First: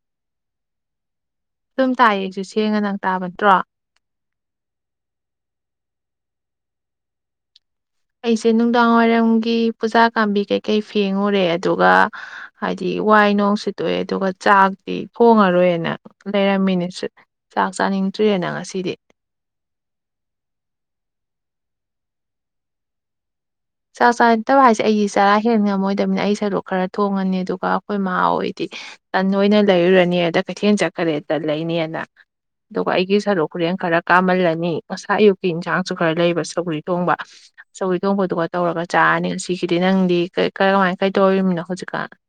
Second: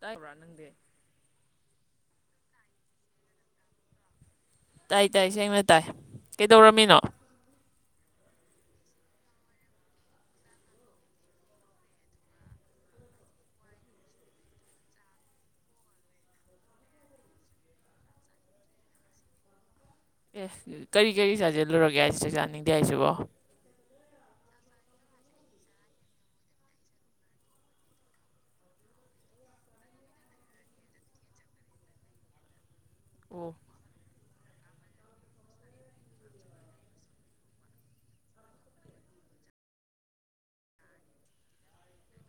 ꯇꯥꯏꯕ꯭ꯔꯥ ꯅꯪꯗꯦ [unintelligible] ꯑꯗꯨꯝ ꯇꯥꯏꯌꯦꯁꯨ ꯁꯦꯡꯉ ꯅꯪ ꯇꯥꯕ ꯅꯠꯇ꯭ꯔꯣ ꯇꯥꯏ ꯇꯥꯏ ꯁꯦꯡꯅ ꯇꯥꯏ ꯀꯩꯗꯧꯔꯝꯃꯤꯅꯣ ꯑꯩꯁꯦ ꯅꯨꯡꯗꯥꯡꯋꯥꯏꯔꯝꯒꯤ ꯄꯨꯖꯥ ꯀꯥꯝꯕꯤ ꯀꯩꯀꯩ ꯐꯦꯡꯉꯨꯔꯦ ꯑꯗꯨꯒ ꯍꯥꯏꯗꯤ ꯋꯥꯏ ꯅꯨꯡ ꯁꯤꯠꯇꯣꯛꯑꯦ ꯑꯗꯨꯒ ꯆꯥꯛꯇꯤ ꯍꯣꯡꯉꯔꯣꯏꯅ ꯂꯩꯔꯝꯃꯤꯅꯦ ꯆꯥꯛ ꯆꯥ ꯅꯤꯡꯇ꯭ꯔꯤꯦꯅ ꯉꯁꯤꯗꯤ ꯑꯦ ꯀꯔꯤ ꯀꯔꯤ ꯆꯥꯖꯜꯂꯨꯔꯒꯦ ꯍꯥꯏꯁꯤ ꯆꯥꯅꯤꯡꯗꯦ ꯍꯥꯏꯁꯤꯕꯣ ꯆꯥꯛ ꯆꯥꯠꯇꯕ ꯍꯥꯏꯁꯦ ꯑꯩꯗꯤ ꯆꯔꯥ ꯍꯦꯟ ꯉꯝꯃꯣꯏꯗꯕꯅꯤ ꯑꯩ ꯁꯔꯣꯛ ꯈꯔ ꯊꯣꯡꯉꯅꯤ ꯑꯗꯨꯒ ꯑꯩꯈꯣꯏ ꯃꯍꯥꯎ ꯑꯣꯏꯗꯤ ꯇꯟ ꯑꯣꯏꯅ ꯂꯩꯔꯨꯔꯅꯤ ꯑꯗ ꯀꯩꯊꯦꯜ ꯆꯠꯈ꯭ꯔꯦꯗ ꯂꯩꯅꯤꯅ ꯑꯗꯨꯒ ꯑꯩꯒꯤ ꯁꯔꯨ ꯑꯣ ꯈꯨꯔꯦꯟ ꯈꯔ ꯀꯥꯝꯍꯜꯂꯅꯤ ꯉꯁꯥ ꯑꯌꯨꯛꯀꯤ ꯏꯟꯁꯥꯡꯁꯨ ꯈꯔ ꯂꯩꯕ ꯁꯧꯒꯔꯤ ꯊꯣꯡꯕ ꯁꯧꯒꯔꯤ ꯊꯣꯡꯕꯗꯨ ꯇꯧꯔꯒ ꯆꯥꯔꯅꯤ ꯁꯤꯒꯤꯗꯤ ꯅꯪꯗꯤ ꯀꯔ ꯀꯃꯥꯏ ꯀꯩ ꯇꯧꯔꯤꯕꯃꯤꯅꯣ ꯍꯧꯖꯤꯛꯀꯥꯟ [unintelligible]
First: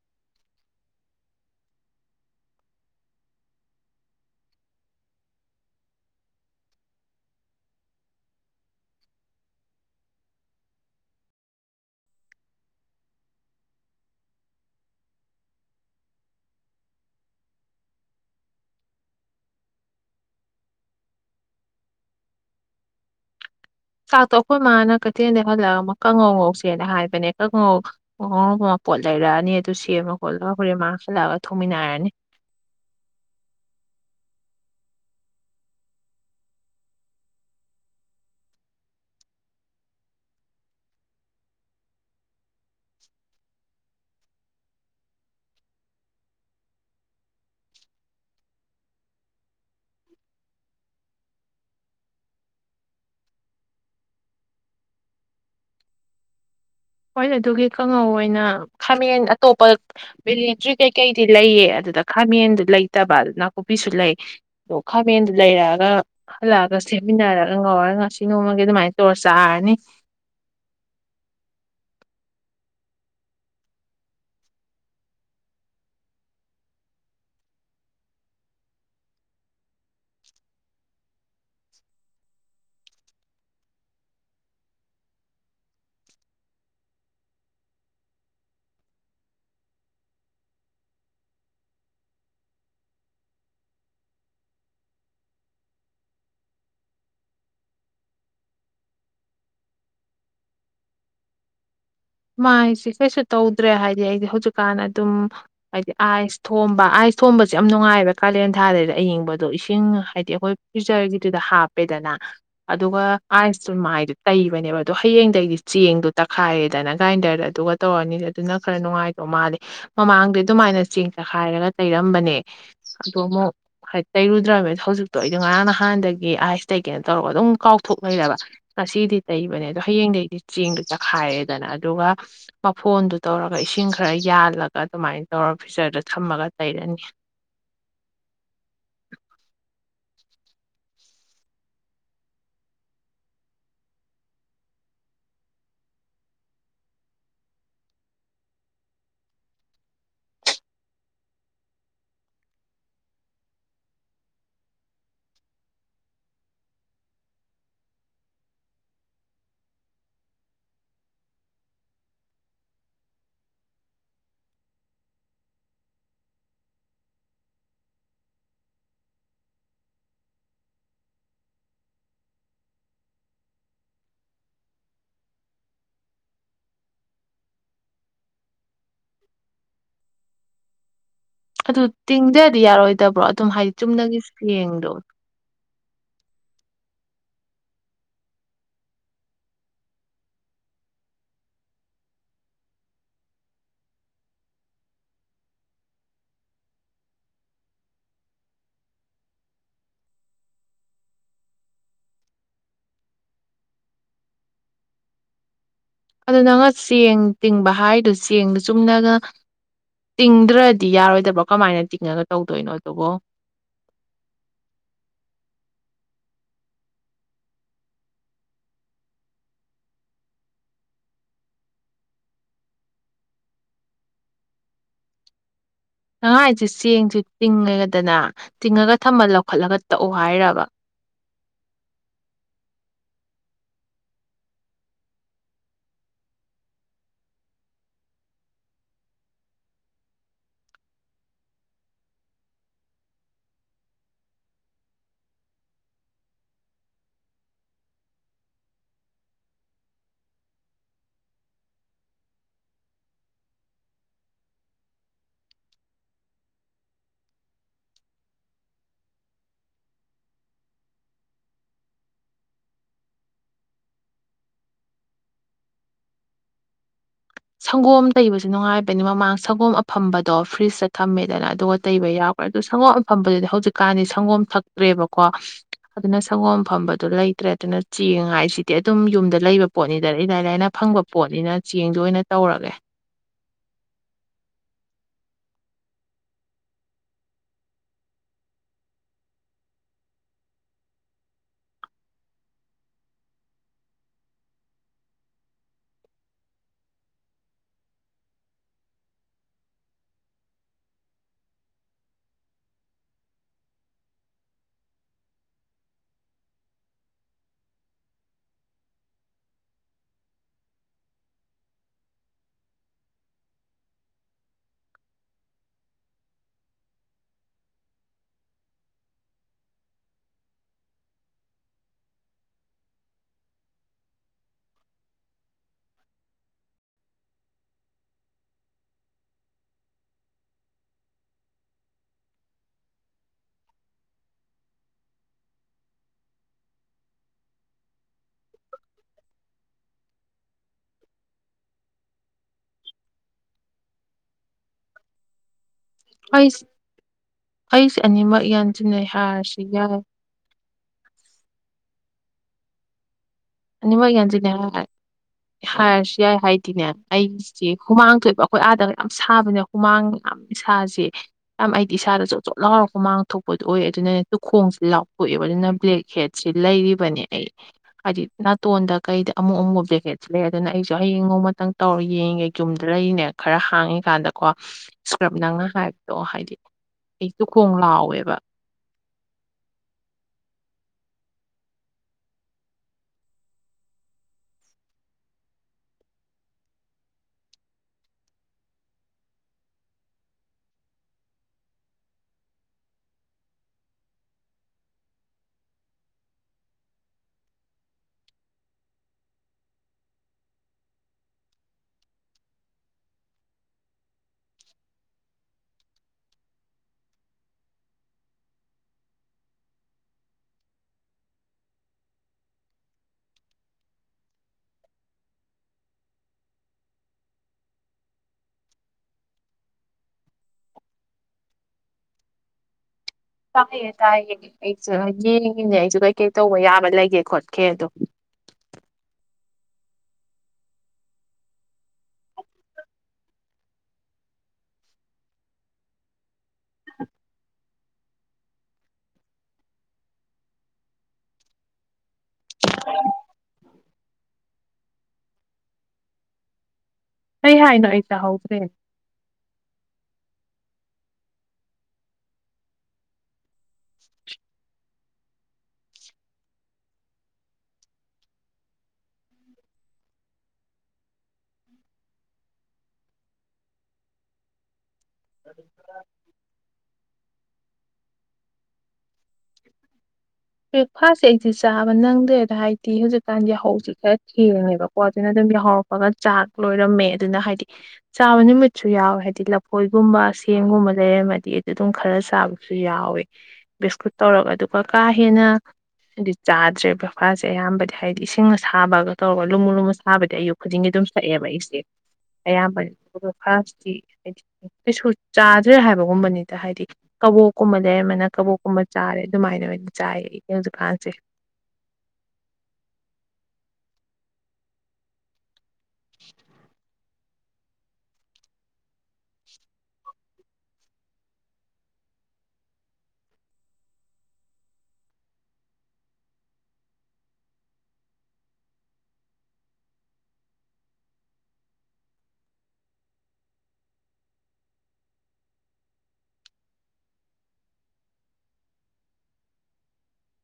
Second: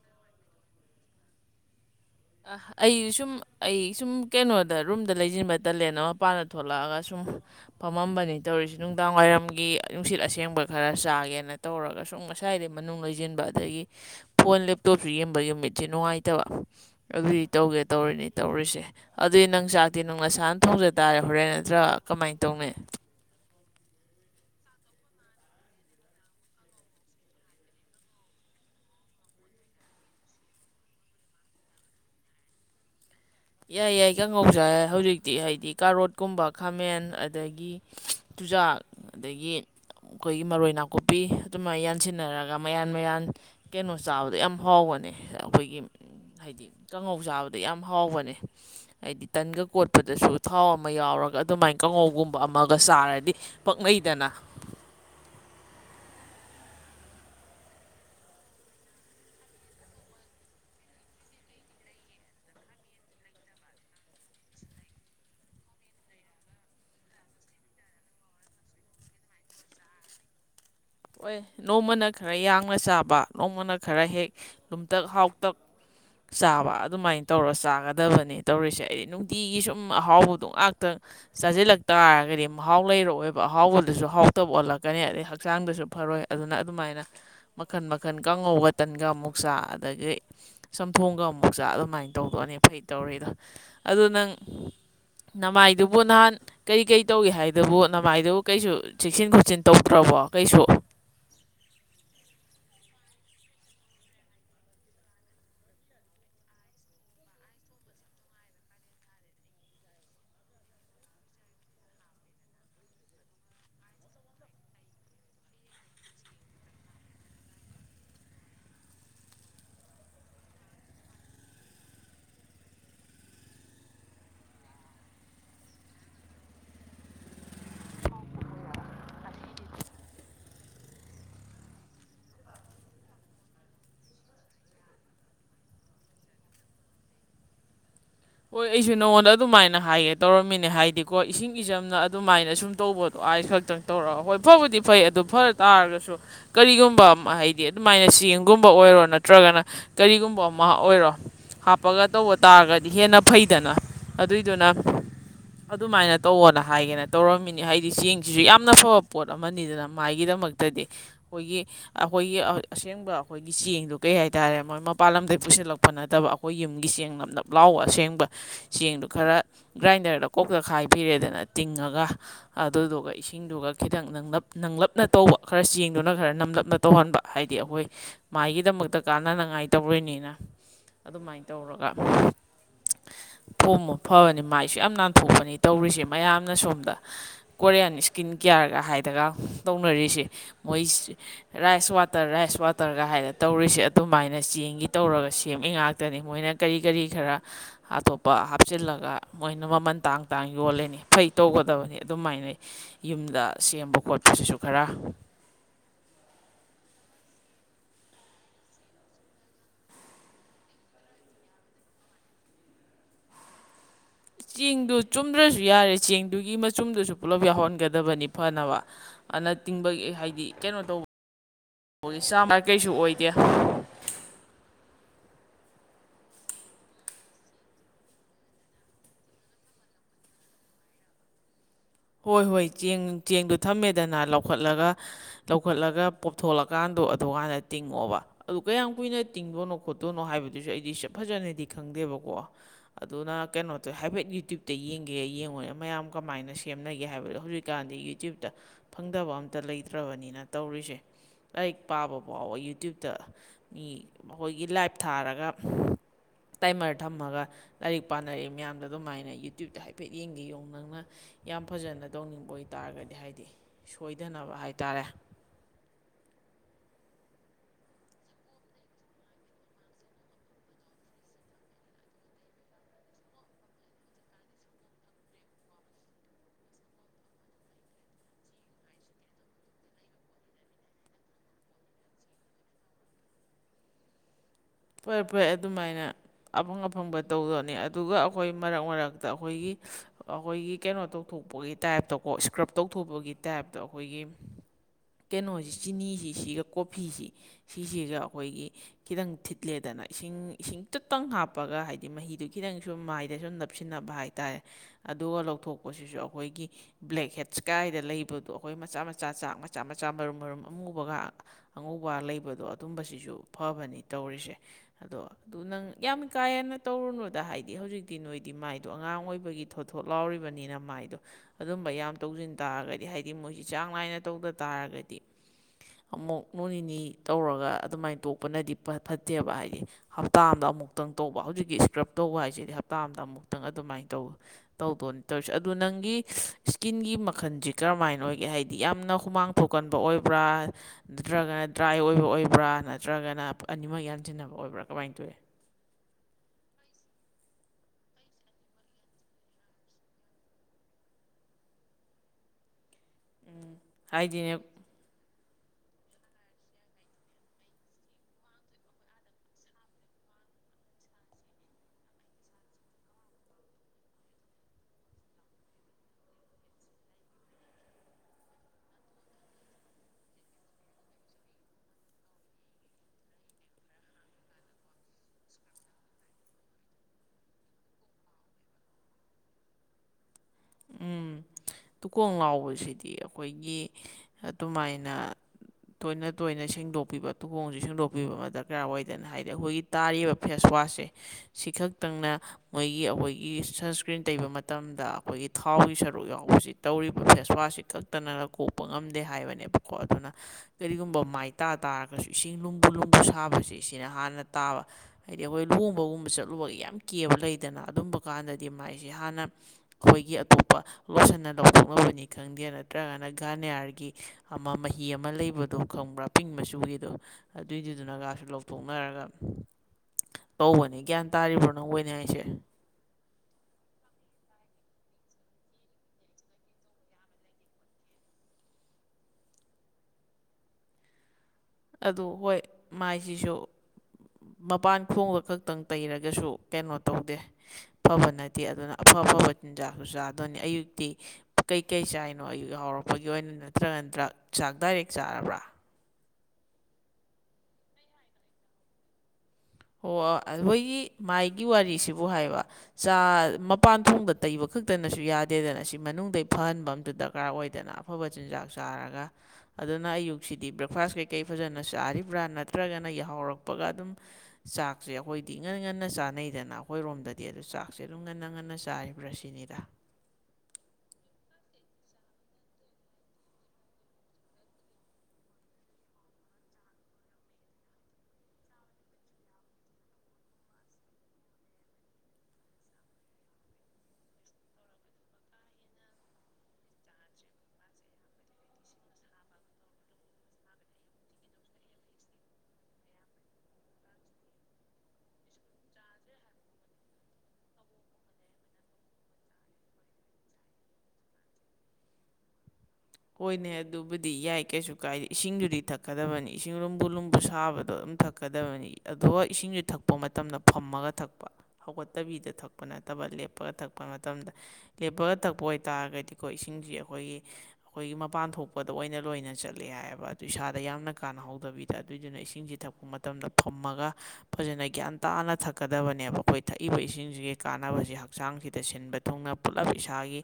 ꯑ ꯑꯩ ꯁꯨꯝ ꯑꯩ ꯁꯨꯝ ꯀꯩꯅꯣꯗ ꯔꯨꯝꯗ ꯂꯩꯁꯤꯟꯕ ꯇꯜꯂꯦꯅ ꯃꯄꯥꯟꯗ ꯊꯣꯛꯂꯛꯑꯒ ꯁꯨꯝ ꯐꯝꯃꯝꯕꯅꯤ ꯇꯧꯔꯤꯁꯤ ꯅꯨꯡꯗꯥꯡ ꯋꯥꯏꯔꯝꯒꯤ ꯅꯨꯡꯁꯤꯠ ꯑꯁꯦꯡꯕ ꯈꯔ ꯆꯥꯒꯦꯅ ꯇꯧꯔꯒ ꯁꯨꯝ ꯉꯁꯥꯏ ꯀꯥꯏꯔꯦ ꯃꯅꯨꯡ ꯂꯩꯁꯤꯟꯕ ꯑꯗꯒꯤ ꯐꯣꯟ ꯂꯦꯞꯇꯣꯞꯁꯨ ꯌꯦꯡꯕ ꯌꯃꯤꯠꯁꯦ ꯅꯨꯡꯉꯥꯏꯇꯕ ꯑꯗꯨꯗꯤ ꯇꯧꯒꯦ ꯇꯧꯔꯤꯅꯤ ꯇꯧꯔꯤꯁꯦ ꯑꯗꯨꯏ ꯅꯪ ꯆꯥꯛꯇꯤ ꯅꯅꯨꯡ ꯅꯁꯥꯅ ꯊꯧꯖ ꯇꯥꯔꯦ ꯍꯣꯔꯦꯟ ꯅꯠꯇ꯭ꯔꯥ ꯀꯃꯥꯏꯅ ꯇꯧꯅꯤ ꯆꯥꯛꯇꯣ ꯑꯩꯈꯣꯏ ꯃꯥꯅ ꯀꯩꯊꯦꯜꯗ ꯍꯜꯂꯛꯑꯒ ꯑꯃ ꯀꯥꯡꯉꯧ ꯉꯧꯁꯦꯅ ꯍꯥꯏꯕꯅꯦ ꯀꯥꯡꯉꯧ ꯄꯣꯠ ꯂꯩꯔꯛꯑꯅꯤ ꯑꯗꯨ ꯁꯦꯝꯃ ꯈꯣꯠꯂꯒ ꯍꯣꯔꯦꯟ ꯃꯁꯜꯂꯛꯑꯒ ꯊꯣꯡꯃꯤꯟꯅꯔꯅꯤ ꯌꯥꯏ ꯌꯥꯏ ꯀꯥꯡꯍꯧ ꯆ ꯍꯧꯖꯤꯛꯇꯤ ꯍꯥꯏꯗꯤ ꯀꯥꯔꯣꯠꯀꯨꯝꯕ ꯈꯥꯃꯦꯟ ꯑꯗꯒꯤ ꯆꯨꯖꯥꯛ ꯑꯗꯒꯤ ꯑꯩꯈꯣꯏꯒꯤ ꯃꯔꯣꯏ ꯅꯥꯀꯨꯞꯄꯤ ꯑꯗꯨꯃꯥꯏꯅ ꯌꯥꯟꯁꯤꯟꯅꯔꯒ ꯃꯌꯥꯟ ꯃꯌꯥꯟ ꯀꯩꯅꯣ ꯆꯥꯕꯗꯣ ꯌꯥꯝ ꯍꯥꯎꯋꯦ ꯑꯩꯈꯣꯏꯒꯤ ꯍꯥꯏꯗꯤ ꯀꯥꯡꯉꯧ ꯆꯥꯕꯗ ꯌꯥꯝ ꯍꯥꯎꯕꯅꯦ [unintelligible] ꯍꯥꯏꯗꯤ ꯇꯟꯒ ꯀꯣꯠꯄꯗꯁꯨ ꯊꯥꯎ ꯑꯃ ꯌꯥꯎꯔꯒ ꯑꯗꯨꯃꯥꯏꯅ ꯀꯥꯡꯉꯧꯒꯨꯝꯕ ꯑꯃꯒ ꯆꯥꯔꯗꯤ ꯄꯛꯅꯩ ꯗꯅ [unintelligible] ꯍꯣꯏ ꯑꯗꯨꯒꯤ ꯀꯥꯡꯉꯧ ꯑꯣꯏꯅ ꯈꯥꯃꯦꯟ ꯑꯇꯣꯞꯄ ꯚꯤꯂꯦꯇ꯭ꯔꯤ ꯀꯩꯀꯩꯗꯤ ꯂꯩꯌꯦ ꯑꯗꯨꯗ ꯈꯥꯃꯦꯟꯗꯨ ꯂꯩꯇꯕ ꯑꯗꯨ ꯅꯥꯀꯨꯞꯄꯤꯁꯨ ꯂꯩ ꯑꯗꯣ ꯈꯥꯃꯦꯟꯗꯨ ꯂꯩꯔꯛꯑꯒ ꯍꯜꯂꯛꯑꯒ ꯁꯦꯝꯠꯃꯤꯟꯅꯔꯒ ꯉꯧꯔꯒ ꯉꯁꯤ ꯅꯣꯡꯃꯒꯤ ꯑꯗꯨꯃꯥꯏꯅ ꯆꯣꯔ ꯆꯥꯔꯅꯤ ꯑꯣꯏ ꯅꯣꯡꯃꯅ ꯈꯔ ꯌꯥꯡꯅ ꯆꯥꯕ ꯅꯣꯡꯃꯅ ꯈꯔ ꯍꯦꯛ ꯂꯨꯝꯇꯛ ꯍꯥꯎꯇꯛ ꯆꯥꯕ ꯑꯗꯨꯃꯥꯏꯅ ꯇꯧꯔ ꯆꯥꯒꯗꯕꯅꯤ ꯇꯧꯔꯤꯁꯦ ꯑꯩꯗꯤ ꯅꯨꯡꯇꯤꯒꯤ ꯁꯨꯝ ꯑꯍꯥꯎꯕꯗꯣ ꯉꯥꯛꯇꯪ ꯆꯥꯁꯤꯜꯂꯛ ꯇꯥꯔꯒꯗꯤ ꯃꯍꯥꯎ ꯂꯩꯔꯛꯑꯣꯏꯕ ꯑꯍꯥꯎꯕꯗꯨꯁꯨ ꯍꯥꯎꯇꯕ ꯑꯣꯜꯂꯛꯀꯅꯤ ꯑꯗꯩ ꯍꯛꯆꯥꯡꯗꯁꯨ ꯐꯔꯣꯏ ꯑꯗꯨꯅ ꯑꯗꯨꯃꯥꯏꯅ ꯃꯈꯟ ꯃꯈꯟ ꯀꯥꯡꯉꯧꯒ ꯇꯟꯒ ꯑꯃꯨꯛ ꯆꯥ ꯑꯗꯒꯤ ꯊꯣꯡꯒ ꯑꯃꯨꯛ ꯆꯥ ꯑꯗꯨꯃꯥꯏꯅ ꯇꯧꯗꯣꯛꯑꯅꯤ ꯐꯩ ꯇꯧꯔꯤꯗ ꯑꯗꯨꯗ ꯅꯪ ꯅꯃꯥꯏꯗꯨꯕꯨ ꯅꯍꯥꯟ ꯀꯔꯤ ꯀꯔꯤ ꯇꯧꯏ ꯍꯥꯏꯗꯨꯕꯨ ꯅꯃꯥꯏꯗꯨꯕꯨ ꯀꯩꯁꯨ ꯆꯦꯛꯁꯤꯟ ꯈꯣꯠꯆꯤꯟ ꯇꯧꯗ꯭ꯔꯕ ꯀ ꯀꯩꯁꯨ ꯃꯥꯏꯁꯤ ꯀꯩꯁꯨ ꯇꯧꯗ꯭ꯔꯦ ꯍꯥꯏꯗꯤ ꯑꯩꯗꯤ ꯍꯧꯖꯤꯛꯀꯥꯟ ꯑꯗꯨꯝ ꯍꯥꯏꯗꯤ ꯑꯥꯏꯁ ꯊꯣꯝꯕ ꯑꯥꯏꯁ ꯏꯁ ꯊꯣꯟꯕꯁꯦ ꯌꯥꯝ ꯅꯨꯡꯉꯥꯏꯕ ꯀꯥꯂꯦꯟ ꯊꯥꯗꯩꯗ ꯑꯌꯤꯡꯕꯗꯣ ꯏꯁꯤꯡ ꯍꯥꯏꯗꯤ ꯑꯩꯈꯣꯏ ꯐꯤꯜꯖꯔꯒꯤꯗꯨꯗ ꯍꯥꯞꯄꯦꯗꯅ ꯑꯗꯨꯒ ꯑꯥꯏꯁꯇꯨ ꯃꯥꯏꯗꯨ ꯇꯩꯕꯅꯦꯕ ꯑꯗꯣ ꯍꯌꯦꯡꯗꯒꯤꯗꯤ ꯆꯦꯡꯗꯣ ꯇꯛꯈꯥꯏꯔꯦꯗꯅꯪ ꯒ꯭ꯔꯥꯏꯟꯗꯔꯗ ꯑꯗꯨꯒ ꯇꯧꯔꯅꯤ ꯑꯗꯨꯅ ꯈꯔ ꯅꯨꯡꯉꯥꯏꯗꯧ ꯃꯥꯜꯂꯦ ꯃꯃꯥꯡꯗ ꯑꯗꯨꯃꯥꯏꯅ ꯆꯦꯡ ꯆꯈꯥꯏꯔꯒ ꯇꯩꯔ [unintelligible] ꯇꯝꯕꯅꯦ ꯑꯣ ꯑꯃꯨꯛ ꯇꯩꯔꯨꯗ꯭ꯔꯕꯅ ꯍꯧꯖꯤꯛꯇꯣ ꯑꯩꯗꯣ ꯉꯔꯥꯡ ꯅꯍꯥꯟꯗꯒꯤ ꯑꯥꯏꯁꯇꯩ ꯀꯩꯅꯣ ꯇꯧꯔꯒ ꯑꯗꯨꯝ ꯀꯥꯎꯊꯣꯛ ꯂꯩꯔꯕ ꯉꯁꯤꯗꯤ ꯇꯩꯕꯅꯦ ꯑꯗꯣ ꯍꯌꯦꯡꯗꯩꯗꯤ ꯆꯦꯡꯗꯣ ꯇꯈꯥꯏꯔꯦꯗꯅ ꯑꯗꯨꯒ ꯃꯐꯣꯟꯗꯨ ꯇꯧꯔꯒ ꯏꯁꯤꯡ ꯈꯔ ꯌꯥꯜꯂꯒ ꯑꯗꯨꯃꯥꯏꯅ ꯇꯧꯔ ꯐꯤꯆꯔꯗ ꯊꯝꯃꯒ ꯇꯩꯔꯦ ꯑ ꯍꯣꯏ ꯑꯩꯁꯨ ꯅꯉꯣꯟꯗ ꯑꯗꯨꯃꯥꯏꯅ ꯍꯥꯏꯒꯦ ꯇꯧꯔꯝꯃꯤꯅꯦ ꯍꯥꯏꯗꯤꯀꯣ ꯏꯁꯤꯡ ꯏꯆꯝꯅ ꯑꯗꯨꯃꯥꯏꯅ ꯁꯨꯝ ꯇꯧꯕꯗꯣ ꯑꯥꯏꯁ ꯈꯛꯇꯪ ꯇꯧꯔꯒ ꯍꯣꯏ ꯐꯕꯨꯗꯤ ꯐꯩ ꯑꯗꯨ ꯐ ꯇꯥꯔꯒꯁꯨ ꯀꯔꯤꯒꯨꯝꯕ ꯍꯥꯏꯗꯤ ꯑꯗꯨꯃꯥꯏꯅ ꯁꯤ ꯆꯦꯡꯒꯨꯝꯕ ꯑꯣꯏꯔꯣ ꯅꯠꯇ꯭ꯔꯒꯅ ꯀꯔꯤꯒꯨꯝꯕ ꯑꯃ ꯑꯣꯏꯔꯣ ꯍꯥꯞꯄꯒ ꯇꯧꯕ ꯇꯥꯔꯒꯗꯤ ꯍꯦꯟꯅ ꯐꯩꯗꯅ ꯑꯗꯨꯏꯗꯨꯅ ꯑꯗꯨꯃꯥꯏꯅ ꯇꯧꯋꯣꯅ ꯍꯥꯏꯒꯦꯅ ꯇꯧꯔꯝꯃꯤꯅꯤ ꯍꯥꯏꯗꯤ ꯆꯦꯡꯁꯤꯁꯨ ꯌꯥꯝꯅ ꯐꯕ ꯄꯣꯠ ꯑꯃꯅꯤꯗꯅ ꯃꯥꯏꯒꯤꯗꯃꯛ ꯃꯛꯇꯗꯤ ꯑꯩꯈꯣꯏꯒꯤ ꯑꯩꯈꯣꯏꯒꯤ ꯑꯁꯦꯡꯕ ꯑꯩꯈꯣꯏꯒꯤ ꯆꯦꯡꯗꯣ ꯀꯩ ꯍꯥꯏꯇꯥꯔꯦ ꯃꯣꯏ ꯃꯄꯥꯟ ꯂꯝꯗꯒꯤ ꯄꯨꯁꯤꯜꯂꯛꯄ ꯅꯠꯇꯕ ꯑꯩꯈꯣꯏ ꯌꯨꯝꯒꯤ ꯆꯦꯡ ꯅꯞꯅꯞ ꯂꯥꯎꯕ ꯑꯁꯦꯡꯕ ꯆꯦꯡꯗꯨ ꯈꯔ ꯒ꯭ꯔꯥꯏꯟꯗꯔꯗ ꯀꯣꯛ ꯇꯈꯥꯏꯕꯤꯔꯦꯗꯅ ꯇꯤꯡꯉꯒ ꯑꯗꯨꯗꯨꯒ ꯏꯁꯤꯡꯗꯨꯒ ꯈꯤꯇꯪ ꯅꯞ ꯅꯪꯂꯞꯅ ꯇꯧꯕ ꯈꯔ ꯆꯦꯡꯗꯨꯅ ꯈꯔ ꯅꯝꯂꯞꯅ ꯇꯧꯍꯟꯕ ꯍꯥꯏ ꯍꯥꯏꯗꯤ ꯑꯩꯈꯣꯏ ꯃꯥꯥꯏꯒꯤꯗꯃꯛꯇ ꯀꯥꯟꯅꯅꯉꯥꯏ ꯇꯧꯔꯣꯏꯅꯤꯅ ꯑꯗꯨꯃꯥꯏꯅ ꯑꯗꯨ ꯇꯧꯔꯒ ꯇꯤꯡꯗ꯭ꯔꯗꯤ ꯌꯥꯔꯣꯏꯗꯕ꯭ꯔꯣ ꯑꯗꯨꯝ ꯍꯥꯏꯗꯤ ꯊꯣꯃ ꯆꯨꯝꯅꯒꯤ ꯐꯔꯅꯤ ꯃꯥꯏꯁꯨ ꯆꯦꯡꯗꯣ ꯌꯥꯝ ꯅꯥꯟꯊꯣꯛꯄꯅꯤ ꯑꯩ ꯇꯧꯔꯤꯁꯦ ꯃꯌꯥꯝꯅ ꯁꯣꯝꯗ ꯀꯣꯔꯤꯌꯥꯟ ꯏꯁꯀꯤꯟ ꯀꯤꯌꯥꯔꯒ ꯍꯥꯏꯗꯒ ꯇꯧꯅꯔꯤꯁꯦ ꯃꯣꯏ ꯔꯥꯏꯁ ꯋꯥꯇꯔ ꯔꯥꯏꯁ ꯋꯥꯇꯔꯒ ꯍꯥꯏꯅ ꯇꯧꯔꯤꯁꯦ ꯑꯗꯨꯃꯥꯏꯅ ꯆꯦꯡꯒꯤ ꯇꯧꯔꯒ ꯁꯦꯝ ꯃꯤ ꯉꯥꯛꯇꯅꯤ ꯃꯣꯏꯅ ꯀꯔꯤ ꯀꯔꯤ ꯈꯔ [unintelligible] ꯑꯇꯣꯞꯄ ꯍꯥꯞꯆꯤꯜꯂꯒ ꯃꯣꯏꯅ ꯃꯃꯜ ꯇꯥꯡ ꯇꯥꯡ ꯌꯣꯂꯅꯤ ꯐꯩ ꯇꯧꯒꯗꯕꯅꯤ ꯑꯗꯨꯃꯥꯏꯅ ꯌꯨꯝꯗ ꯁꯦꯝꯕ ꯈꯣꯠꯄꯁꯤꯁꯨ ꯈꯔ ꯑꯗꯨ ꯅꯪꯅ ꯆꯦꯡ ꯇꯤꯡꯕ ꯍꯥꯏꯗꯣ ꯆꯦꯡꯗꯣ ꯆꯨꯝꯅꯒ ꯇꯤꯡꯗ꯭ꯔꯗꯤ ꯌꯥꯔꯣꯏꯗꯕ꯭ꯔꯣ ꯀꯃꯥꯏꯅ ꯇꯤꯡꯉꯒ ꯇꯧꯗꯣꯏꯅꯣ ꯑꯗꯨꯕꯨꯣ ꯆꯦꯡꯗꯨ ꯆꯨꯝꯗ꯭ꯔꯁꯨ ꯌꯥꯔꯦ ꯆꯦꯡꯗꯨꯒꯤ ꯃꯆꯨꯝꯗꯨꯁꯨ ꯄꯨꯂꯞ ꯌꯥꯎꯍꯟꯒꯗꯕꯅꯤ ꯐꯅꯕ ꯑꯅ ꯇꯤꯡꯕꯒꯤ ꯍꯥꯏꯗꯤ ꯀꯩꯅꯣ ꯇꯧꯕ ꯆꯥ ꯀꯩꯁꯨ ꯑꯣꯏꯗꯦ [unintelligible] ꯅꯍꯥꯏꯁꯦ ꯆꯦꯡꯁꯨ ꯇꯤꯡꯉꯒꯗꯅ ꯇꯤꯡꯉꯒ ꯊꯝꯃ ꯂꯧꯈꯠꯂꯒ ꯇꯛꯎ ꯍꯥꯏꯔꯕ [unintelligible] ꯍꯣꯏ ꯍꯣꯏ ꯆꯦꯡ ꯆꯦꯡꯗꯨꯣ ꯊꯝꯃꯦꯗꯅ ꯂꯧꯈꯠꯂꯒ ꯂꯧꯈꯠꯂꯒ ꯄꯣꯞꯊꯣꯛꯂꯀꯥꯟꯗ ꯑꯗꯣ ꯑꯗꯨꯀꯥꯟꯅ ꯇꯤꯡꯉꯛꯑꯣꯕ ꯑꯗꯨ ꯀꯌꯥꯝ ꯀꯨꯏꯅ ꯇꯤꯡꯗꯣꯏꯅꯣ ꯈꯣꯠꯇꯣꯏꯅꯣ ꯍꯥꯏꯕꯗꯨꯁꯨ ꯑꯩꯗꯤ ꯁ ꯐꯖꯅꯗꯤ ꯈꯪꯗꯦ ꯕꯀꯣ ꯑꯗꯨꯅ ꯀꯩꯅꯣꯗ ꯍꯥꯏꯐꯦꯠ ꯌꯨꯇꯌꯨꯕꯇꯒꯦ ꯌꯦꯡꯉ ꯃꯌꯥꯝ ꯀꯃꯥꯏꯅ ꯁꯦꯝꯅꯒꯦ ꯍꯥꯏꯕꯗꯣ ꯍꯧꯖꯤꯛꯀꯥꯟꯗꯤ ꯌꯨꯇ꯭ꯌꯨꯕꯇ ꯐꯪꯗꯕ ꯑꯝꯇ ꯂꯩꯇ꯭ꯔꯕꯅꯤꯅ ꯇꯧꯔꯤꯁꯦ ꯂꯥꯏꯔꯤꯛ ꯄꯥꯕ ꯐꯥꯎꯕ ꯌꯨꯇ꯭ꯌꯨꯕꯇ ꯃꯤ ꯃꯈꯣꯏꯒꯤ ꯂꯥꯏꯚ ꯊꯥꯔꯒ ꯇꯥꯏꯃꯔ ꯊꯝꯃꯒ ꯂꯥꯏꯔꯤꯛ ꯄꯥꯅꯔꯦ ꯃꯌꯥꯝꯗ ꯑꯗꯨꯃꯥꯏꯅ ꯌꯨꯇ꯭ꯌꯨꯕꯇ ꯍꯥꯏꯐꯦꯠ ꯌꯦꯡꯒ ꯌꯧ ꯅꯪꯅ ꯌꯥꯝ ꯐꯖꯅ ꯇꯧꯅꯤꯡꯕ ꯑꯣꯏꯇꯥꯥꯔꯒꯗꯤ ꯍꯥꯏꯗꯤ ꯁꯣꯏꯗꯅꯕ ꯍꯥꯏꯇꯥꯔꯦ [unintelligible] ꯁꯪꯒꯣꯝ ꯇꯩꯕꯁꯨ ꯅꯨꯡꯉꯥꯏꯕꯅꯤ ꯃꯃꯥꯡ ꯁꯪꯒꯣꯝ ꯑꯐꯝꯝꯕꯗꯣ ꯐ꯭ꯔꯤꯖꯇ ꯊꯝꯃꯦꯗꯅ ꯑꯗꯨꯒ ꯇꯩꯕ ꯌꯥꯎꯕ ꯑꯗꯨ ꯁꯪꯒꯣꯝ ꯐꯝꯕꯗꯨꯗꯤ ꯍꯧꯖꯤꯛꯀꯥꯟꯗꯤ ꯁꯪꯒꯣꯝ ꯊꯛꯇ꯭ꯔꯦꯕꯀꯣ ꯑꯗꯨꯅ ꯁꯪꯒꯣꯝ ꯐꯝꯕꯗꯨꯣ ꯂꯩꯇ꯭ꯔꯦ ꯑꯗꯨꯅ ꯆꯦꯡ ꯍꯥꯏꯁꯤꯗꯤ ꯑꯗꯨꯝ ꯌꯨꯝꯗ ꯂꯩꯕ ꯄꯣꯠꯅꯤꯗꯅ ꯏꯂꯥꯏ ꯂꯥꯏꯅ ꯐꯪ ꯕ ꯄꯣꯠꯅꯤꯅ ꯆꯦꯡꯗꯣ ꯑꯣꯏꯅ ꯇꯧꯔꯒꯦ ꯐꯣꯏ ꯐꯣꯏ ꯑꯗꯨꯃꯥꯏꯅ ꯑꯐꯪ ꯑꯐꯪꯕ ꯇꯧꯗꯣꯅꯦ ꯑꯗꯨꯒ ꯑꯩꯈꯣꯏ ꯃꯔꯛ ꯃꯔꯛꯇ ꯑꯩꯈꯣꯏꯒꯤ ꯑꯩꯈꯣꯏꯒꯤ ꯀꯩꯅꯣ ꯇꯧꯊꯣꯛ ꯊꯣꯛꯄꯒꯤ ꯇꯥꯏꯞꯇꯀꯣ ꯏꯁꯀ꯭ꯔꯞ ꯇꯧꯊꯣꯛꯄꯒꯤ ꯇꯥꯏꯞꯇ ꯑꯩꯈꯣꯏꯒꯤ ꯀꯩꯅꯣꯁꯤ ꯆꯤꯅꯤꯁꯤ ꯁꯤꯒ ꯀꯣꯐꯤꯁꯤ ꯁꯤꯁꯤꯒ ꯑꯩꯈꯣꯏꯒꯤ ꯈꯤꯇꯪ ꯊꯤꯠ ꯂꯦꯗꯅ ꯏꯁꯤꯡ ꯏꯁꯤꯡ ꯇꯨꯞꯇꯪ ꯍꯥꯞꯄꯒ ꯍꯥꯏꯗꯤ ꯃꯍꯤꯗꯨꯣ ꯈꯤꯇꯪ ꯁꯨꯝ ꯃꯥꯏꯗ ꯁꯨꯝ ꯅꯞꯁꯤꯟꯅꯕ ꯍꯥꯏꯇꯥꯔꯦ ꯑꯗꯨꯒ ꯂꯧꯊꯣꯛꯄꯁꯤꯁꯨ ꯑꯩꯈꯣꯏꯒꯤ ꯕ꯭ꯂꯦꯛ ꯍꯦꯠ ꯏꯁ꯭ꯀꯥꯏꯗ ꯂꯩꯕꯗꯣ ꯑꯩꯈꯣꯏ ꯃꯆꯥ ꯃꯆꯥ ꯆꯥꯛ ꯃꯆꯥ ꯃꯆꯥ ꯃꯔꯨꯝ ꯃꯔꯨꯝ ꯑꯃꯨꯕꯒ ꯑꯉꯧꯕ ꯂꯩꯕꯗꯣ ꯑꯗꯨꯨꯝꯕꯁꯤꯁꯨ ꯐꯕꯅꯤ ꯇꯧꯔꯤꯁꯦ ꯑꯗꯣ ꯑꯗꯨ ꯅꯪ ꯌꯥꯝ ꯀꯥꯍꯦꯟꯅ ꯇꯧꯔꯨꯅꯨꯗ ꯍꯥꯏꯗꯤ ꯍꯧꯖꯤꯛꯇꯤ ꯅꯣꯏꯗꯤ ꯃꯥꯏꯗꯣ ꯑꯉꯥꯡ ꯑꯣꯏꯕꯒꯤ ꯒꯤꯣꯊꯣꯛ ꯂꯥꯎꯔꯤꯕꯅꯤꯅ ꯃꯥꯏꯗꯣ ꯑꯗꯨꯝꯕ ꯌꯥꯝ ꯇꯧꯁꯤꯟ ꯇꯥꯔꯒꯗꯤ ꯍꯥꯏꯗꯤ ꯃꯣꯏꯁꯤ ꯆꯥꯡ ꯅꯥꯏꯅ ꯇꯧꯗ ꯇꯥꯔꯒꯗꯤ ꯑꯃꯨꯛ ꯅꯣꯡ ꯅꯤꯅꯤ ꯇꯧꯔꯒ ꯑꯗꯨꯃꯥꯏꯅ ꯇꯣꯛꯄꯅꯗꯤ ꯐ ꯠꯇꯦꯕ ꯍꯥꯏꯗꯤ ꯍꯞꯇꯥ ꯑꯃꯗ ꯑꯃꯨꯛꯇꯪ ꯇꯧꯕ ꯍꯧꯖꯤꯛꯀꯤ ꯏꯁꯀ꯭ꯔꯞ ꯇꯧꯕ ꯍꯥꯏꯁꯤꯗꯤ ꯍꯞꯇꯥ ꯑꯃꯗ ꯑꯃꯨꯛꯇꯪ ꯑꯗꯨꯃꯥꯏꯅ ꯇꯧꯕ ꯇꯧꯗꯣꯅꯦ ꯇꯧꯔꯤꯁꯦ ꯑꯗꯨ ꯅꯪꯒꯤ ꯏꯁꯀꯤꯟꯒꯤ ꯃꯈꯜꯁꯦ ꯀꯔꯝꯍꯥꯏꯅ ꯑꯣꯏꯒꯦ ꯍꯥꯏꯗꯤ ꯌꯥꯝꯅ ꯍꯨꯃꯥꯡ ꯊꯣꯛꯀꯟꯕ ꯑꯣꯏꯕ꯭ꯔꯥ ꯅꯠꯇ꯭ꯔꯒꯅ ꯗ꯭ꯔꯥꯏ ꯑꯣꯏꯕ ꯑꯣꯏꯕ꯭ꯔꯥ ꯅꯠꯇ꯭ꯔꯒꯅ ꯑꯅꯤꯃꯛ ꯌꯥ ꯖꯤꯟꯅꯕ ꯑꯣꯏꯕ꯭ꯔꯥ ꯀꯃꯥꯏꯅ ꯇꯧꯏ ꯑꯩꯁ ꯑꯩꯁꯦ ꯑꯅꯤꯃꯛ ꯌꯥꯟꯁꯤꯟꯅꯩ ꯍꯥꯏꯔꯁꯨ ꯌꯥꯏ [unintelligible] ꯎꯝ ꯅꯤꯡꯃꯒꯤ ꯌꯦꯟꯁꯤꯗꯦ ꯍꯥꯏ ꯍꯥꯏꯗꯤꯅꯦ ꯇꯔ ꯍꯥꯏꯔꯁꯨ ꯌꯥꯏ ꯍꯥꯏꯗꯤꯅꯦ ꯑꯩꯁꯦ ꯍꯨꯃꯥꯡ ꯊꯣꯛꯣꯏꯕ ꯑꯩꯈꯣꯏ ꯑꯥꯗꯒ ꯌꯥꯝ ꯁꯥꯕꯅꯦ ꯍꯨꯃꯥꯡ ꯌꯥꯝ ꯏꯁꯥꯁꯦ ꯌꯥꯝ ꯑꯩꯗꯤ ꯏꯁꯥꯗ ꯆꯣꯠ ꯆꯣꯠ ꯂꯥꯎꯔꯄ ꯃꯥꯡ ꯊꯣꯛꯣꯛꯄꯗꯣ ꯑꯣꯏ ꯑꯗꯨꯅꯅꯦ ꯇꯨꯈꯣꯡꯁꯦ ꯂꯥꯎꯊꯣꯛꯑꯕ ꯑꯗꯨꯅ ꯕ꯭ꯂꯦꯛ ꯍꯦꯠꯁꯤ ꯂꯩꯔꯤꯕꯅꯦ ꯑꯩ ꯍꯥꯏꯗꯤ ꯅꯥꯇꯣꯟꯗ ꯀꯩꯗ ꯑꯃꯨꯛ ꯑꯃꯨꯕ ꯖꯦꯀꯦꯠꯁꯦ ꯂꯩ ꯑꯗꯨꯅ ꯑꯩꯁꯨ ꯍꯌꯦꯡ ꯉꯧꯃꯇꯪ ꯇꯧꯔ ꯌꯦꯡꯉꯦ ꯌꯨꯝꯗ ꯂꯩꯔꯤꯅꯦ ꯈꯔ ꯍꯥꯡꯉꯤꯀꯥꯟꯗꯀꯣ ꯏꯁꯀ꯭ꯔꯞ ꯅꯪꯅ ꯍꯥꯏꯕꯗꯣ ꯍꯥꯏꯗꯤ ꯑꯩꯁꯨ ꯈꯣꯡ ꯂꯥꯎꯋꯦꯕ ꯎꯝ ꯇꯨꯀꯣꯡ ꯉꯥꯎꯕꯁꯤꯗꯤ ꯑꯩꯈꯣꯏꯒꯤ ꯑꯗꯨꯃꯥꯏꯅ ꯇꯣꯏꯅ ꯇꯣꯏꯅ ꯁꯦꯡꯗꯣꯛꯄꯤꯕ ꯊꯨꯍꯣꯡꯁꯨ ꯁꯦꯡꯗꯣꯛꯄꯤꯕ ꯑꯃ ꯗꯔꯀꯥꯔ ꯑꯣꯏꯗꯅ ꯍꯥꯏꯗꯤ ꯑꯩꯈꯣꯏꯒꯤ ꯇꯥꯔꯤꯕ ꯐꯦꯁ ꯋꯥꯁꯦ ꯁꯤꯈꯛꯇꯪꯅ ꯃꯣꯏꯒꯤ ꯑꯩꯈꯣꯏꯒꯤ ꯁꯟꯁꯀ꯭ꯔꯤꯟ ꯇꯩꯕ ꯃꯇꯝꯗ ꯑꯩꯈꯣꯏꯒꯤ ꯊꯥꯎꯒꯤ ꯁꯔꯨꯛ ꯌꯥꯎꯕꯁꯤ ꯇꯧꯔꯤꯕ ꯐꯦꯁꯋꯥꯁꯁꯤ ꯀꯛꯇꯅꯅ ꯀꯣꯛꯄ ꯉꯝꯗꯦ ꯍꯥꯏꯕꯅꯦꯕꯀꯣ ꯑꯗꯨꯅ ꯀꯔꯤꯒꯨꯝꯕ ꯃꯥꯏ ꯇꯥ ꯇꯥꯔꯒꯁꯨ ꯏꯁꯤꯡ ꯂꯨꯝꯕꯨ ꯂꯨꯝꯕꯨ ꯁꯥꯕꯁꯦ ꯁꯤꯅ ꯍꯥꯟꯅ ꯇꯥꯕ ꯍꯥꯏꯗꯤ ꯑꯩꯈꯣꯏ ꯂꯨꯍꯣꯡꯕꯒꯨꯝꯕ ꯆꯠꯂꯨꯕꯒꯤ ꯌꯥꯝ ꯀꯦꯕ ꯂꯩꯗꯅ ꯑꯗꯨꯝꯕ ꯀꯥꯟꯗꯗꯤ ꯃꯥꯏꯁꯦ ꯍꯥꯟꯅ ꯑꯩꯈꯣꯏꯒꯤ ꯑꯇꯣꯞꯄ ꯂꯣꯁꯟꯅ ꯂꯧꯊꯣꯛꯅꯕꯅꯤ ꯈꯪꯗꯦ ꯅꯠꯇ꯭ꯔꯒꯅ ꯒꯥꯔꯅꯤꯌꯥꯔꯒꯤ ꯑꯃ ꯍꯤ ꯑꯃ ꯂꯩꯕꯗꯣ ꯈꯪꯕ꯭ꯔꯥ ꯄꯤꯡ ꯃꯆꯨꯒꯤꯗꯣ ꯑꯗꯨꯏꯗꯨꯗꯨꯅꯒꯁꯨ ꯂꯧꯊꯣꯛꯅꯔꯒ ꯇꯧꯕꯅꯤ ꯒ꯭ꯌꯥꯟ ꯇꯥꯔꯤꯕ꯭ꯔꯣ ꯅꯪ ꯑꯣꯏꯅꯤ ꯍꯥꯏꯁꯦ ꯇꯥꯏꯌꯦ ꯇꯥꯏꯌꯦ ꯑꯩꯁꯨ ꯌꯦꯡꯉꯤꯅꯦ ꯑꯩꯁꯨ ꯀꯩꯀꯩ ꯇꯧꯕ ꯌꯥꯕ ꯂꯩꯒꯦ ꯈꯣꯠꯀꯦ ꯑꯗꯣ [unintelligible] ꯑꯗꯨ ꯍꯣꯏ ꯃꯥꯏꯁꯤꯁꯨ ꯃꯄꯥꯟ ꯈꯣꯡꯗ ꯈꯛꯇꯪ ꯇꯩꯔꯒꯁꯨ ꯀꯩꯅꯣ ꯇꯧꯗꯦ ꯐꯕꯅꯠꯇꯦ ꯑꯗꯨꯅ ꯑ ꯑꯐꯕ ꯆꯤꯟꯖꯥꯛꯁꯨ ꯆꯥꯗꯣꯏꯅꯤ ꯑꯌꯨꯛꯇꯤ ꯀꯩ ꯀꯩ ꯆꯥꯏꯅꯣ ꯑꯌꯨꯛ ꯍꯧꯔꯛꯄꯒꯤ ꯑꯣꯏꯅ ꯅꯠꯇ꯭ꯔꯒ ꯅꯠꯇ꯭ꯔꯒ ꯆꯥꯛ ꯗꯥꯏꯔꯦꯛ ꯆꯥꯔꯕ꯭ꯔꯥ ꯀꯩ ꯍꯥꯏꯅꯣ ꯑꯩ ꯆꯥꯍꯧꯗ꯭ꯔꯦ ꯑꯣ ꯑꯣ ꯑꯩꯈꯣꯏꯒꯤ ꯃꯥꯏꯒꯤ ꯋꯥꯔꯤꯁꯤꯕꯨ ꯍꯥꯏꯕ ꯆꯥ ꯃꯄꯥꯟ ꯊꯣꯡꯗ ꯇꯩꯕꯈꯛ ꯈꯛꯇꯅꯁꯨ ꯌꯥꯗꯦꯗꯅ ꯁꯤ ꯃꯅꯨꯡꯗ ꯐꯍꯟꯕ ꯑꯝꯇ ꯗꯔꯀꯥꯔ ꯑꯣꯏꯗꯅ ꯑꯐꯕ ꯆꯤꯟꯖꯥꯛ ꯆꯥꯔꯒ ꯑꯗꯨꯅ ꯑꯌꯨꯛꯁꯤꯗꯤ ꯕ꯭ꯔꯦꯛꯐꯥꯁ ꯀꯩꯀꯩ ꯐꯖꯅ ꯆꯥꯔꯤꯕ꯭ꯔꯥ ꯅꯠꯇ꯭ꯔꯒꯅ ꯌꯥꯍꯧꯔꯛꯄꯒ ꯑꯗꯨꯝ ꯆꯥꯛꯁꯦ ꯑꯩꯈꯣꯏꯗꯤ ꯉꯟꯅ ꯉꯟꯅ ꯆꯥꯅꯩꯗꯅ ꯑꯩꯈꯣꯏꯔꯣꯝꯗꯗꯤ ꯑꯗꯨ ꯆꯥꯛꯁꯦ ꯑꯗꯨꯝ ꯉꯟꯅ ꯉꯟꯅ ꯆꯥꯏ ꯐ ꯍꯥꯏꯁꯤꯁꯤ ꯆꯥꯕ ꯅꯪꯗ꯭ꯔꯦꯗ ꯍꯥꯏꯗꯤ ꯍꯧꯖꯤꯛꯀꯥꯟꯒꯤ ꯍꯧꯁꯤ ꯈꯔ ꯊꯦꯡꯉꯦꯕꯀꯣ ꯑꯗꯨꯅ ꯑꯗꯨꯝ ꯌꯥꯎꯧꯔꯛꯄꯒ ꯆꯥꯛ ꯂꯣꯏꯔꯝꯃꯦ ꯑꯗꯨꯅ ꯍꯥꯏꯗꯤ ꯆꯥꯕ ꯅꯨꯃꯤꯠꯁꯨ ꯌꯥꯎꯋꯦ ꯍꯥꯏꯗꯤ ꯂꯐꯣꯏꯒꯨꯝꯕ ꯁꯦꯝꯦꯡꯒꯨꯝꯕ ꯂꯩꯔꯝꯃꯗꯤ ꯑꯗꯨꯝ ꯈꯔ ꯆꯥꯕꯁꯨ ꯌꯥꯎꯋꯦ ꯕꯤꯁꯀꯨꯠ ꯇꯧꯔꯒ ꯑꯗꯨꯒ ꯀꯥ ꯍꯦꯟꯅ ꯍꯥꯏꯗꯤ ꯆꯥꯗ꯭ꯔꯦ ꯕꯕꯥꯥꯁꯦ ꯑꯌꯥꯝꯕꯗꯤ ꯍꯥꯏꯗꯤ ꯏꯁꯤꯡꯅ ꯁꯥꯕꯒ ꯇꯧꯔꯒ ꯂꯨꯝꯃꯨ ꯂꯨꯝꯃ ꯁꯥꯕꯗꯤ ꯑꯌꯨꯛ ꯈꯨꯗꯤꯡꯒꯤꯗ ꯑꯗꯨ ꯁꯥꯏꯑꯦꯕ ꯏꯁꯦ ꯑꯌꯥꯝꯕꯅꯤ ꯑꯗꯨꯒ ꯐꯥꯔꯁꯇꯤ ꯍꯥꯏꯗꯤ ꯀꯩꯁꯨ ꯆꯥꯗ꯭ꯔꯦ ꯍꯥꯏꯕꯒꯨꯝꯕꯅꯤꯗ ꯍꯥꯏꯗꯤ ꯀꯕꯨꯣ ꯀꯨꯝꯃꯜꯦ ꯃꯅ ꯀꯕꯨꯣꯛ ꯀꯨꯝꯃ ꯆꯥꯔꯦ ꯑꯗꯨꯃꯥꯏꯅ ꯑꯣꯏꯅ ꯆꯥꯏꯌꯦ ꯑꯩꯒꯤ ꯍꯧꯖꯤꯛꯀꯥꯟꯁꯦ ꯑꯣꯏ ꯑꯗꯨꯕꯨꯗꯤ ꯌꯥꯏ ꯀꯩꯁꯨ ꯀꯥꯏꯗꯦ ꯏꯁꯤꯡꯗꯨꯗꯤ ꯊꯛꯀꯗꯕꯅꯤ ꯏꯁꯤꯡ ꯂꯨꯝꯕꯨ ꯂꯨꯝꯕꯨ ꯁꯥꯕꯗꯣ ꯑꯗꯨꯝ ꯊꯛꯀꯗꯕꯅꯤ ꯑꯗꯨꯒ ꯏꯁꯤꯡꯁꯨ ꯊꯛꯄ ꯃꯇꯝꯗ ꯐꯝꯃꯒ ꯊꯛꯄ ꯍꯧꯒꯠꯇꯕꯤꯗ ꯊꯛꯄ ꯅꯠꯇꯕ ꯐꯕ ꯂꯦꯞꯄꯒ ꯊꯛꯄ ꯃꯇꯝꯗ ꯂꯦꯞꯄꯒ ꯊꯛꯄ ꯑꯣꯏꯇꯥꯔꯒꯗꯤ ꯑꯩꯈꯣꯏ ꯏꯁꯤꯡꯁꯤ ꯑꯩꯈꯣꯏꯒꯤ ꯑꯩꯈꯣꯏꯒꯤ ꯃꯄꯥꯟ ꯊꯣꯛꯄꯗ ꯑꯣꯏꯅ ꯂꯣꯏꯅ ꯆꯠꯂꯦ ꯍꯥꯏꯌꯦꯕ ꯑꯗꯨ ꯏꯁꯥꯗ ꯌꯥꯝꯅ ꯀꯥꯟꯅꯍꯧꯗꯕꯤꯗ ꯑꯗꯨꯏꯗꯨꯅ ꯏꯁꯤꯡꯁꯤ ꯊꯛꯄ ꯃꯇꯝꯗ ꯐꯝꯃꯒ ꯐꯖꯅ ꯒ꯭ꯌꯥꯟ ꯇꯥꯅ ꯊꯛꯀꯗꯕꯅꯦꯕ ꯑꯩꯈꯣꯏ ꯊꯛꯏꯕ ꯏꯁꯤꯡꯁꯤꯒꯤ ꯀꯥꯟꯅ ꯁꯥꯟꯅꯕꯁꯤ ꯍꯛꯆꯥꯡꯁꯤꯗ ꯁꯤꯟꯕ ꯊꯨꯡꯅ ꯄꯨꯜꯂꯞ ꯏꯁꯥꯒꯤ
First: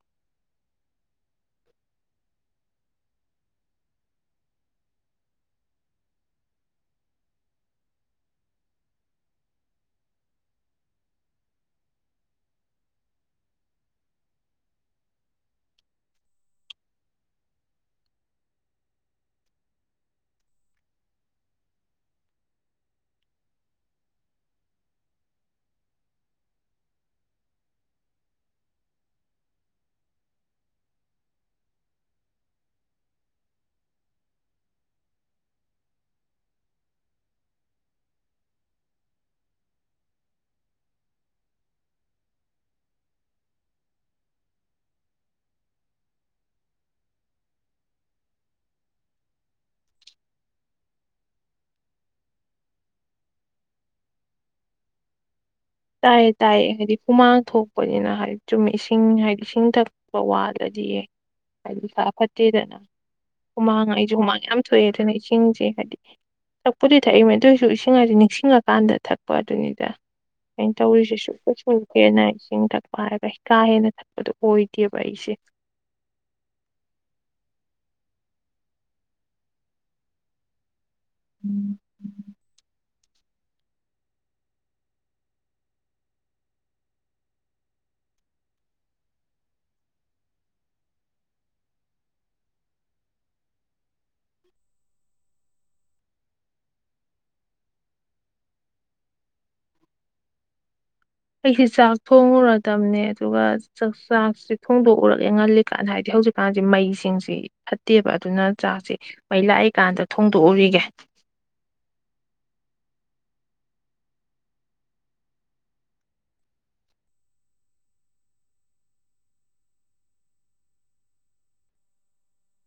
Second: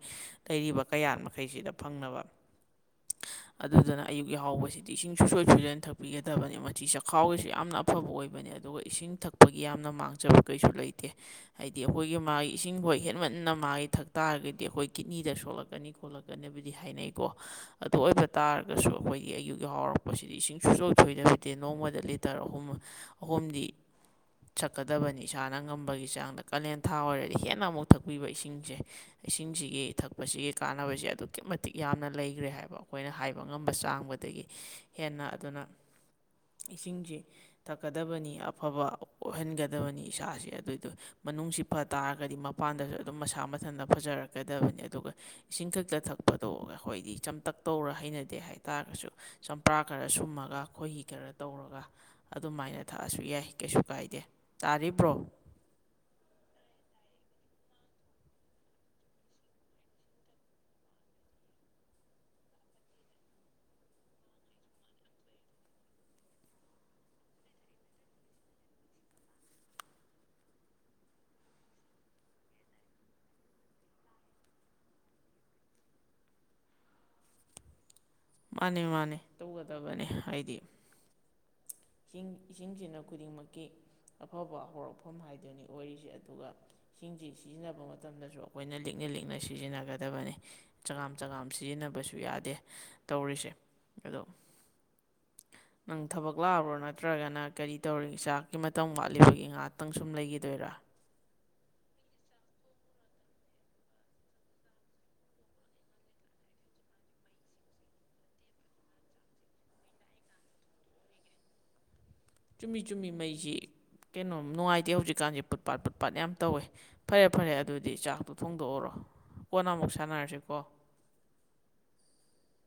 ꯂꯩꯔꯤꯕ ꯀꯌꯥꯠ ꯃꯈꯩꯁꯤꯗ ꯐꯪꯅꯕ [unintelligible] ꯑꯗꯨꯗꯨꯅ ꯑꯌꯨꯛ ꯌꯥꯍꯕꯁꯤꯗꯤ ꯏꯁꯤꯡ ꯁꯨꯡꯁꯣꯏ ꯁꯣꯏꯗꯅ ꯊꯛꯄꯤꯒꯗꯕꯅꯤ ꯃꯆꯤ ꯆꯥꯛꯈꯥꯎꯒꯤꯁꯨ ꯌꯥꯝꯅ ꯑꯐꯕ ꯑꯣꯏꯕꯅꯤ ꯑꯗꯨꯒ ꯏꯁꯤꯡ ꯊꯛꯄꯒꯤ ꯌꯥꯝꯅ ꯃꯥꯡꯖꯕ ꯀꯩꯁꯨ ꯂꯩꯇꯦ ꯍꯥꯏꯗꯤ ꯑꯩꯈꯣꯏꯒꯤ ꯃꯥꯒꯤ ꯏꯁꯤꯡꯐꯥꯎ ꯍꯦꯟꯃꯟꯅ ꯃꯥꯒꯤ ꯊꯛ ꯇꯥꯔꯒꯗꯤ ꯑꯩꯈꯣꯏ ꯀꯤꯠꯅꯤꯗ ꯁꯣꯛꯂꯛꯀꯅꯤ ꯈꯣꯠꯂꯛꯀꯅꯤꯕꯨꯗꯤ ꯍꯥꯏꯅꯩ ꯀꯣ ꯑꯗꯨ ꯑꯣꯏꯕ ꯇꯥꯔꯒꯁꯨ ꯑꯩꯈꯣꯏꯒꯤ ꯑꯌꯨꯛ ꯌꯥ ꯍꯧꯥꯎꯔꯛꯄꯁꯤꯗꯤ ꯏꯁꯤꯡ ꯁꯨꯡꯁꯣꯏ ꯊꯣꯏꯗꯕꯤꯗꯦ ꯅꯣꯡꯃꯗ ꯂꯤꯇꯔ ꯑꯍꯨꯝ ꯑꯍꯨꯝꯗꯤ ꯁꯛꯀꯗꯕꯅꯤ ꯏꯁꯥꯅ ꯉꯝꯕꯒꯤ ꯆꯥꯡꯗ ꯀꯥꯂꯦꯟ ꯊꯥ ꯑꯣꯏꯔꯗꯤ ꯍꯦꯟꯅ ꯑꯃꯨꯛ ꯊꯛꯄꯤꯕ ꯏꯁꯤꯡꯁꯦ ꯏꯁꯤꯡꯁꯤꯒꯤ ꯊꯛꯄꯁꯤꯒꯤ ꯀꯥꯟꯅꯕꯁꯤ ꯑꯗꯨꯛꯀꯤ ꯃꯇꯤꯛ ꯌꯥꯝꯅ ꯂꯩꯈ꯭ꯔꯦ ꯍꯥꯏꯕ ꯑꯩꯈꯣꯏꯅ ꯍꯥꯏꯕ ꯑ ꯉꯝꯕ ꯆꯥꯡꯕꯗꯒꯤ ꯍꯦꯟꯅ ꯑꯗꯨꯅ ꯏꯁꯤꯡꯁꯤ ꯊꯛꯀꯗꯕꯅꯤ ꯑꯐꯕ ꯑꯣꯏꯍꯟꯒꯗꯕꯅꯤ ꯏꯁꯥꯁꯦ ꯑꯗꯨꯏꯗꯨ ꯃꯅꯨꯡꯁꯤ ꯐ ꯇꯥꯔꯒꯗꯤ ꯃꯄꯥꯟꯗꯁꯨ ꯑꯗꯨꯝ ꯃꯁꯥ ꯃꯊꯟꯇ ꯐꯖꯔꯛꯀꯗꯕꯅꯤ ꯑꯗꯨꯒ ꯏꯁꯤꯡ ꯈꯛꯇ ꯊꯛꯄ ꯇꯣꯛꯑꯒ ꯑꯩꯈꯣꯏꯗꯤ ꯆꯝꯇꯛ ꯇꯧꯔ ꯍꯩꯅꯗꯦ ꯍꯥꯏꯇꯥꯔꯒꯁꯨ ꯆꯝꯄ꯭ꯔꯥ ꯈꯔ ꯁꯨꯝꯃꯒ ꯑꯩꯣꯏꯒꯤ ꯈꯔ ꯇꯧꯔꯒ ꯑꯗꯨꯃꯥꯏꯅ ꯊꯛꯑꯁꯨ ꯌꯥꯏ ꯀꯩꯁꯨ ꯀꯥꯏꯗꯦ ꯇꯥꯔꯤꯕ꯭ꯔꯣ ꯇꯥꯏꯌꯦ ꯇꯥꯏꯌꯦ ꯍꯥꯏꯗꯤ ꯍꯨꯃꯥꯡ ꯊꯣꯛꯄꯅꯤꯅ ꯍꯥꯏꯗꯤ ꯆꯨꯝ ꯏꯁꯤꯡ ꯍꯥꯏꯗꯤ ꯏꯁꯤꯡ ꯊꯛꯄ ꯋꯥꯗ꯭ꯔꯗꯤ ꯌꯦ ꯍꯥꯏꯗꯤ ꯁꯥꯥ ꯐꯠꯇꯦꯗꯅ ꯍꯨꯃꯥꯡ ꯑꯩꯁꯨꯦ ꯍꯨꯃꯥꯡ ꯌꯥꯝ ꯊꯣꯛꯑꯦ ꯑꯗꯨꯅ ꯏꯁꯤꯡꯁꯦ ꯍꯥꯏꯗꯤ ꯊꯛꯄꯨꯗꯤ ꯊꯛꯏꯃꯦ ꯑꯗꯨꯑꯣꯏꯁꯨ ꯏꯁꯤꯡ ꯍꯥꯏꯗꯤ ꯅꯤꯡꯁꯤꯡꯉꯀꯥꯟꯗ ꯊꯛꯄ ꯑꯗꯨꯅꯤꯗ ꯑꯩꯅ ꯇꯧꯔꯤꯁꯦ ꯁꯨ ꯀ ꯁꯁꯨ ꯍꯦꯟꯅ ꯏꯁꯤꯡ ꯊꯛꯄ ꯍꯥꯏꯔꯒ ꯀꯥ ꯍꯦꯟꯅ ꯊꯛꯄꯗꯣ ꯑꯣꯏꯗꯦꯕ ꯑꯩꯁꯦ [unintelligible] ꯃꯥꯅꯦ ꯃꯥꯅꯦ ꯇꯧꯒꯗꯕꯅꯤ ꯍꯥꯏꯗꯤ ꯏꯁꯤꯡ ꯏꯁꯤꯡꯁꯤꯅ ꯈꯨꯗꯤꯡꯃꯛꯀꯤ ꯑꯐꯕ ꯍꯧꯔꯛꯐꯝ ꯍꯥꯏꯗꯨꯅꯤ ꯑꯣꯏꯔꯤꯁꯦ ꯑꯗꯨꯒ ꯏꯁꯤꯡꯁꯤ ꯁꯤꯖꯤꯟꯅꯕ ꯃꯇꯝ ꯃꯇꯝꯗꯁꯨ ꯑꯩꯈꯣꯏꯅ ꯂꯤꯛꯅ ꯂꯤꯛꯅ ꯁꯤꯖꯤꯟꯅꯒꯗꯕꯅꯤ ꯆꯉꯝ ꯆꯉꯥꯝ ꯁꯤꯖꯤꯟꯅꯕꯁꯨ ꯌꯥꯗꯦ ꯇꯧꯔꯤꯁꯦ ꯑꯗꯣ [unintelligible] ꯅꯪ ꯊꯕꯛ ꯂꯥꯛꯑꯔꯣ ꯅꯠꯇ꯭ꯔꯒꯅ ꯀꯔꯤ ꯇꯧꯔꯤ ꯏꯥꯛꯀꯤ ꯃꯇꯝ ꯋꯥꯠꯂꯤꯕꯒꯤ ꯉꯍꯥꯛꯇꯪ ꯁꯨꯝ ꯂꯩꯈꯤꯗꯣꯏꯔꯥ ꯑꯩꯁꯦ ꯆꯥꯛ ꯊꯣꯡꯉꯨꯔꯗꯕꯅꯦ ꯑꯗꯨꯒ ꯆꯥꯛ ꯆꯥꯁꯦ ꯊꯣꯡꯗꯣꯛꯎꯔꯒꯦ ꯉꯜꯂꯤ ꯀꯥꯟ ꯍꯥꯏꯗꯦ ꯍꯧꯖꯤꯛꯀꯥꯟꯁꯦ ꯃꯩꯁꯤꯡꯁꯤ ꯐꯠꯇꯦꯕ ꯑꯗꯨꯅ ꯆꯥꯛꯁꯦ ꯃꯩ ꯂꯥꯛꯏꯀꯥꯟꯗ ꯊꯣꯡꯗꯣꯛꯎꯏꯒꯦ꯫ [inaudible] ꯆꯨꯝꯃꯤ ꯆꯨꯝꯃꯤ ꯃꯩꯖꯤ__ ꯀꯩꯅꯣꯝ ꯅꯨꯡꯉꯥꯏꯇꯦ ꯍꯧꯖꯤꯛꯀꯥꯟꯁꯦ ꯐꯨꯠ ꯄꯥꯠ ꯄꯨꯨꯠ ꯄꯥꯠ ꯌꯥꯝ ꯇꯧꯋꯦ ꯐꯔꯦ ꯐꯔꯦ ꯑꯗꯨꯗꯤ ꯆꯥꯛꯇꯣ ꯊꯣꯡꯗꯣꯛꯎꯔꯣ ꯀꯣꯟꯅ ꯑꯃꯨꯛ ꯁꯥꯟꯅꯔꯁꯤꯀꯣ [unintelligible]